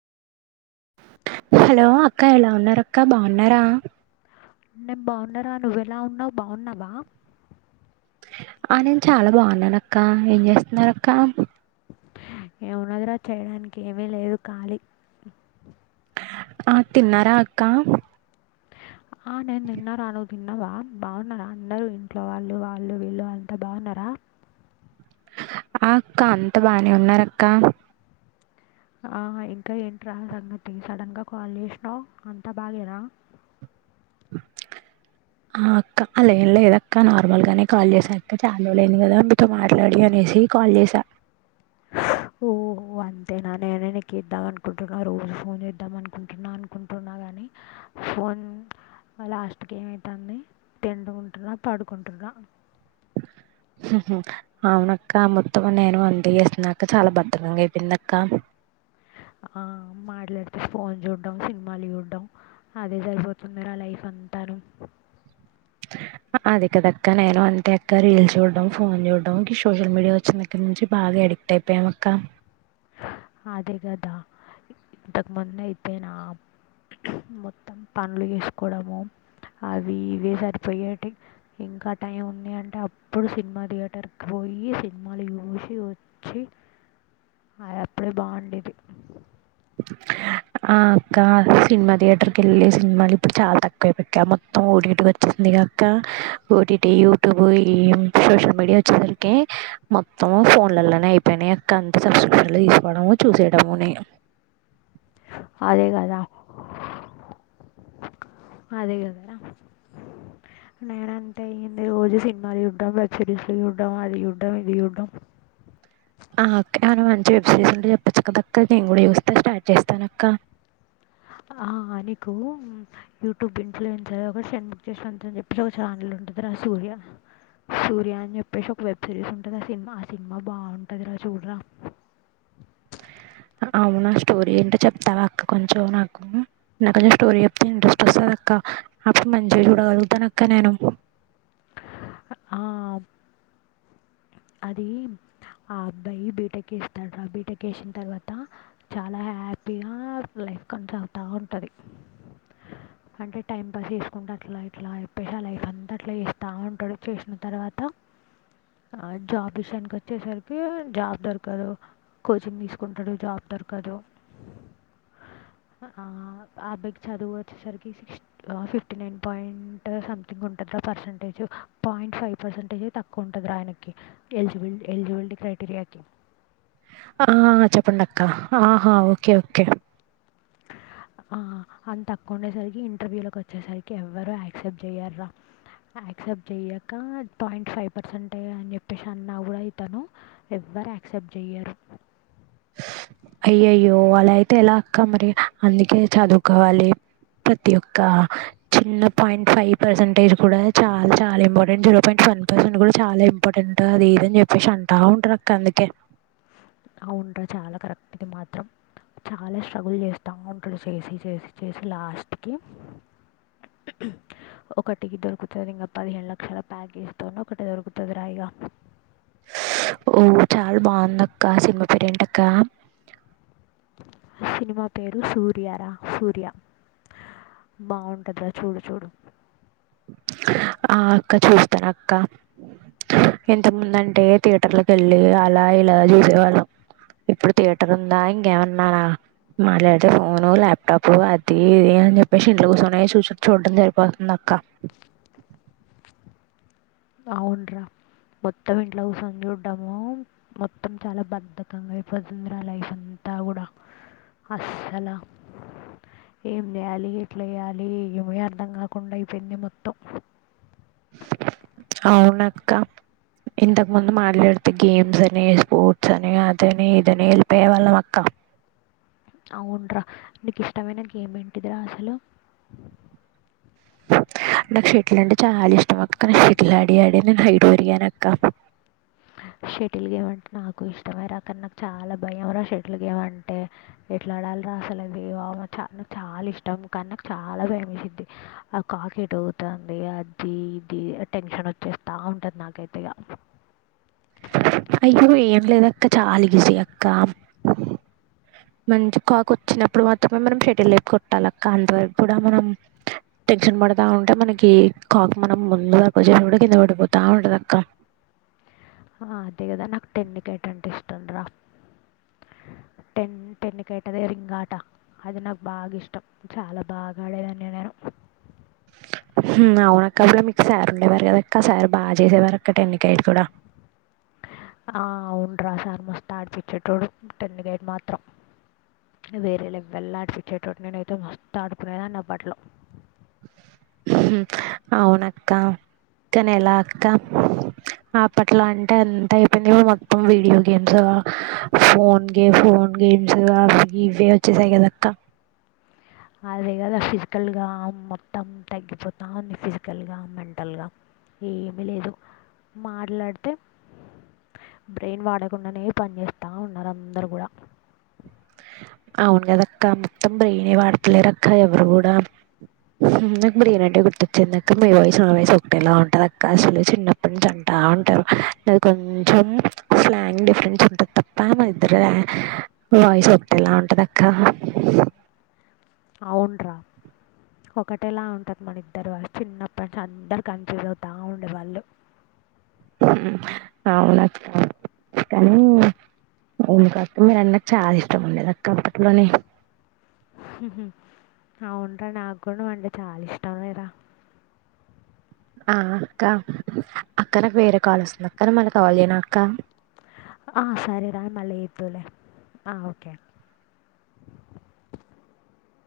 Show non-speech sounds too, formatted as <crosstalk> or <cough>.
Hello అక్క ఎలా ఉన్నారు అక్క బాగున్నారా నేను బాగున్నారా నువ్వ ఎలా ఉన్నావ్ బాగున్నావా ఆ నేను చాలా బాగున్నాన అక్క ఏం చేస్తున్నారు అక్క ఏమున్నదిరా చేయడానికి ఏమీ లేదు ఖాళీ ఆ తిన్నారా అక్క ఆ నేను తిన్నార నువ్వు తిన్నావా బాగున్నారా అందరు ఇంట్లో వాళ్ళు వాళ్ళు వీళ్ళు అంత బాగున్నారా ఆ అక్క అంత బానే ఉన్నారు అక్క ఆ ఇంకా ఏంట్రా సంగతి సడన్ గా కాల్ చేసినావు అంతా బాగేనా ఆ అక్క అలా ఏం లేదు అక్క నార్మల్గానే కాల్ చేసా అక్క చాలా రోజులు అయ్యింది కదా మీతో మాట్లాడి అనేసి కాల్ చేసా ఓ ఓహ అంతేనా నేనే నీకు చేద్దాం అనుకుంటున్నా రోజు ఫోన్ చేద్దాం అనుకుంటున్నాను అనుకుంటున్నా కానీ ఫోన్ లాస్ట్కి ఏమయ్యితంది తిండుకుంటున్నా పడుకుంటున్నా అవునక్క మొత్తం నేను అంతే చేస్తున్నా అక్క చాలా భద్ధకం అయిపోయిందిక్క మాట్లాడితే ఫోన్ చూడడం సినిమాలు చూడడం అదే సరిపోతుంది రా లైఫ్ అంతను అదే కదక్క నేను అంతే అక్క రీల్స్ చూడడం ఫోన్ చూడడం గీ సోషల్ మీడియా వచ్చిన దగ్గర నుంచి బాగా ఎడిక్ట్ అయిపోయాను అక్క. అదే కదా ఇంతకుముందు అయితే నా మొత్తం పనులు చేసుకోవడము అవి ఇవి సరిపోయేటి ఇంకా టైం ఉంది అంటే అప్పుడు సినిమా థియేటర్ కి పోయి సినిమాలు చూసి వచ్చి అప్పుడే బాగుండేది ఆ అక్క సినిమా థియేటర్ కి వెళ్ళి సినిమాలు ఇప్పుడు చాలా తక్కువ అయిపోక్కా మొత్తం ఓటిటికి వచ్చేసింది అక్క ఓటిటి యూట్యూబ్ ఈ సోషల్ మీడియా వచ్చేసరికి మొత్తం ఫోన్లలోనే అయిపోయినాయి అక్క అంత సబ్స్క్రిప్షన్లు తీసుకోవడము చూసేయడముని అదే కదా అదే కదా రా నేన అంతే అయ్యింది రోజు సినిమాలు చూడం వెబ్ సిరీస్లు చూడడం అది చూడ్డం ఇది చూడ్డం ఆ అక్క మంచి వెబ్సిరీస్ ఉంటే చెప్పచ్చు కదక్క నేను కూడా చూస్తే స్టార్ట్ చేస్తాను అక్క ఆ నీకు యూట్యూబ్ ఇంట్లో వె సర్వా సెండ్ <inaudible> బుక్ చేసినని చెప్పేసి ఒక ఛానల్ ఉంటుందిరా సూర్య సూర్య అని చెప్పేసి ఒక వెబ్ సిరీస్ ఉంటుంది ఆ సినిమా ఆ సినిమా బాగుంటుందిరా చూడరా అవునా స్టోరీ అంటే చెప్తావా అక్క కొంచెం నాకు నాకు ఎవరన్నాకొంచెం స్టోరీ చెప్తే ఇంట్రెస్ట్ వస్తంది అక్క అప్పుడు మంచిగా చూడగలుగుతాను అక్క నేను ఆ ఆబ్ అది ఆ అబ్బాయి బీటెక్ చెస్తాడు బీటెక్ చేసిన తర్వాత చాలా హ్యాపీగా లైఫ్ కొనసాగుతూ ఉంటుంది అంటే టైం పాస్ చేసుకుంటా అట్లా ఇట్లా చెప్పేసి ఆ లైఫ్ అంతా అట్లా చేస్తూ ఉంటాడు చేసిన తర్వాత జాబ్ విషయానికి వచ్చేసరికి జాబ్ దొరకదు కోచింగ్ తీసుకుంటాడు జాబ్ దొరకదు ఆ అబ్బాయికి చదువు వచ్చేసరికి six fifty nine point something ఉంటుందరా పర్సంటేజ్ పాయింట్ ఫైవ్ పర్సంటేజ్ తక్కువ ఉంటుంది రా ఆయనకి ఒకే ఎలిజిబుల్ క్రైటీరియా కి ఆ చెప్పండి అక్క ఆహా ఓకే ఓకే ఈ అంత తక్కువ ఉండేసరికి ఇంటర్వ్యూలోకి వచ్చేసరికి ఎవ్వరు యాక్సెప్ట్ చేయ్యరు రా యాక్సెప్ట్ చేయక పాయింట్ ఫైవ్ పర్సెంట్ అని చెప్పేసి అన్నాడు రా ఇతను ఎవ్వరు యాక్సెప్ట్ చెయ్యరు అయ్యో అయ్యో అలా అయితే ఎలా అక్క మరి అందుకే చదువుకోవాలి ప్రతి ఒక్క చిన్న పాయింట్ ఫైవ్ పర్సెంటేజ్ కూడా చాలా చాలా important zero point one percent కూడా చాలా ఇంపార్టెంట్ అది ఇదని చెప్పేసి అంటా ఉంటారు అక్క అందుకే అవుంట్రా చాలా కరెక్ట్ ఇది మాత్రం చాలా స్ట్రగుల్ చేస్తా అవుంటడు చేసి చేసి చేసి లాస్ట్కికి ఒకటికి దొరుకుతుంది ఇంకా పదిహేను లక్షల ప్యాకేజీ తొని ఒకటి దొరుకుతుంది రాయిగా ఓ చాలా బాగుంద అక్క సినిమా పేరేంట అక్క సినిమా పేరు సూర్యార సూర్య బావుంటాది రా చూడు చూడు ఆ అక్క చూస్తాను అక్క ఇంతకు ముందు అంటే థియేటర్లకి వెళ్ళి అలా ఇలా చూసేవాళ్ళం ఇప్పుడు థియేటర్ ఉందా ఇంకేమన్నా మాట్లాడితే ఫోను ల్యాప్టాప్ అది ఇది అని చెప్పేసి ఇంట్లో కూర్చొనే చూసి చూడటడం సరిపోతుంది అక్క అవున్రా మొత్తం ఇంట్లో కూసొని చూడ్డము మొత్తం చాలా బద్ధకంగా అయిపొతుంది రా లైఫ్ అంతా కూడా అస్సల ఏం చేయాలి ఎట్లా చేయాలి ఏమీ అర్ధం కాకుండా అయిపోయింది మొత్తం అవున అక్క ఇంతకు ముందు మాట్లాడితే గేమ్స్ అని స్పోర్ట్స్ అని అదని ఇదని వెళ్ళిపోయే వాళ్ళం అక్క అవున్రా నీకు ఇష్టమైన గేమ్ ఏంటిది రా అసలు నాకు షెటిల్ అంటే చాలా ఇష్టం అక్క షటిల్ ఆడి ఆడి నేను హైట్ పెరిగాను అక్క షటిల్ గేమ్ అంటే నాకు ఇష్టమే రా కానీ నాకు చాలా భయం రా షటిల్ గేమ్ అంటే ఎట్లా ఆడాలి రా అసలు అది చాన చాన ఇష్టం కాని నాకు చాలా ఇష్టం కానీ నాకు చాలా భయం వేసిద్ది ఆ కాక్ ఎటుపోతాంది అది ఇది టెన్షన్ వచ్చేస్తా ఉంటుంది నాకైతేగా అయ్యో ఏం లేదు అక్క చాలా ఈజీ అక్క మంచి కాక్ వచ్చినప్పుడు మాత్రమే మనం షెటిల్ ఎత్తి కొట్టాలి అక్క అంతవరకు కూడా మనం టెన్షన్ పడతా ఉంటే మనకి కాక్ మనం ముందు వరకు వచ్చే కూడా కింద పడిపోతా ఉంటది అక్క అదే కదా నాకు టెన్నికైట అంటే ఇష్టం రా టెన్ టెన్నికైట్ అదే రింగ్ ఆట అది నాకు బాగా ఇష్టం చాలా బాగా ఆడేదాన్ని నేను అవున అక్క మీకు సారు ఉండేవారు కదా అక్క సారు బాగా చేసేవారు అక్కడ టెన్నికైడు కూడా ఆ అవును్రా సార్ మస్తు ఆడిపచ్చేటోడు టెన్ గైట్ మాత్రం వేరేలా వెళ్ళ ఆడిపించేటోడు నేనైతే మస్తు ఆడుకునేదని దాన్ని అప్పట్లో అవునక్క కానీ ఎలా అక్క అప్పట్లో అంటే అంత అయిపోయింది మొత్తం వీడియో గేమ్స్ ఫోన్ గే ఫోన్ గేమ్స్ అవి ఇవి వచ్చేసాయి కదాక్క అదే కదా ఫిజికల్గా మొత్తం తగ్గిపోత ఉంది ఫిజికల్గా మెంటల్గా ఏమీ లేదు మాట్లాడితే బ్రెయిన్ వాడకుండానే పని చేేస్తా ఉన్నారు అందరు కూడా అవును కద అక్క మొత్తం బ్రెయిన్ వాడతలేరు అక్క ఎవరు కూడా నాకు బ్రయనీ అంటే గుర్తొచ్చేంది అక్క నీ వాయిస్ నా వాయిస్ ఒకటేలా ఉంటది అక్క అసలు చిన్నప్పటి నుంచి అంటా ఉంటారు నాది కొంచెం స్లాంగ్ డిఫరెన్స్ ఉంటది తప్ప మన ఇద్దర వాయిస్ ఒకేటలా ఉంటది అక్క అవున్రా ఒకటేలా ఉంటాది మన ఇద్దరు వా యిస్ చిన్నప్పటి అందరు కన్ఫ్యూజ్ అవుతా ఉండేవాళ్ళు అవునక్క కానీ ఎందుకొ అక్క మరి అన్నకు చాలా ఇష్టం ఉండేది అక్కప్పట్లోనే అవునురా నాకు కూడా నువ్వు అంటే చాలా ఇష్టంరా ఆ అక్క అక్క నాకు వేరే కాల్ వస్తుంది అక్క నేమళ్ళ కాల్ చేయనా అక్క ఆ సరే రా మళ్ళ ఎద్దువులే ఆ ఓకే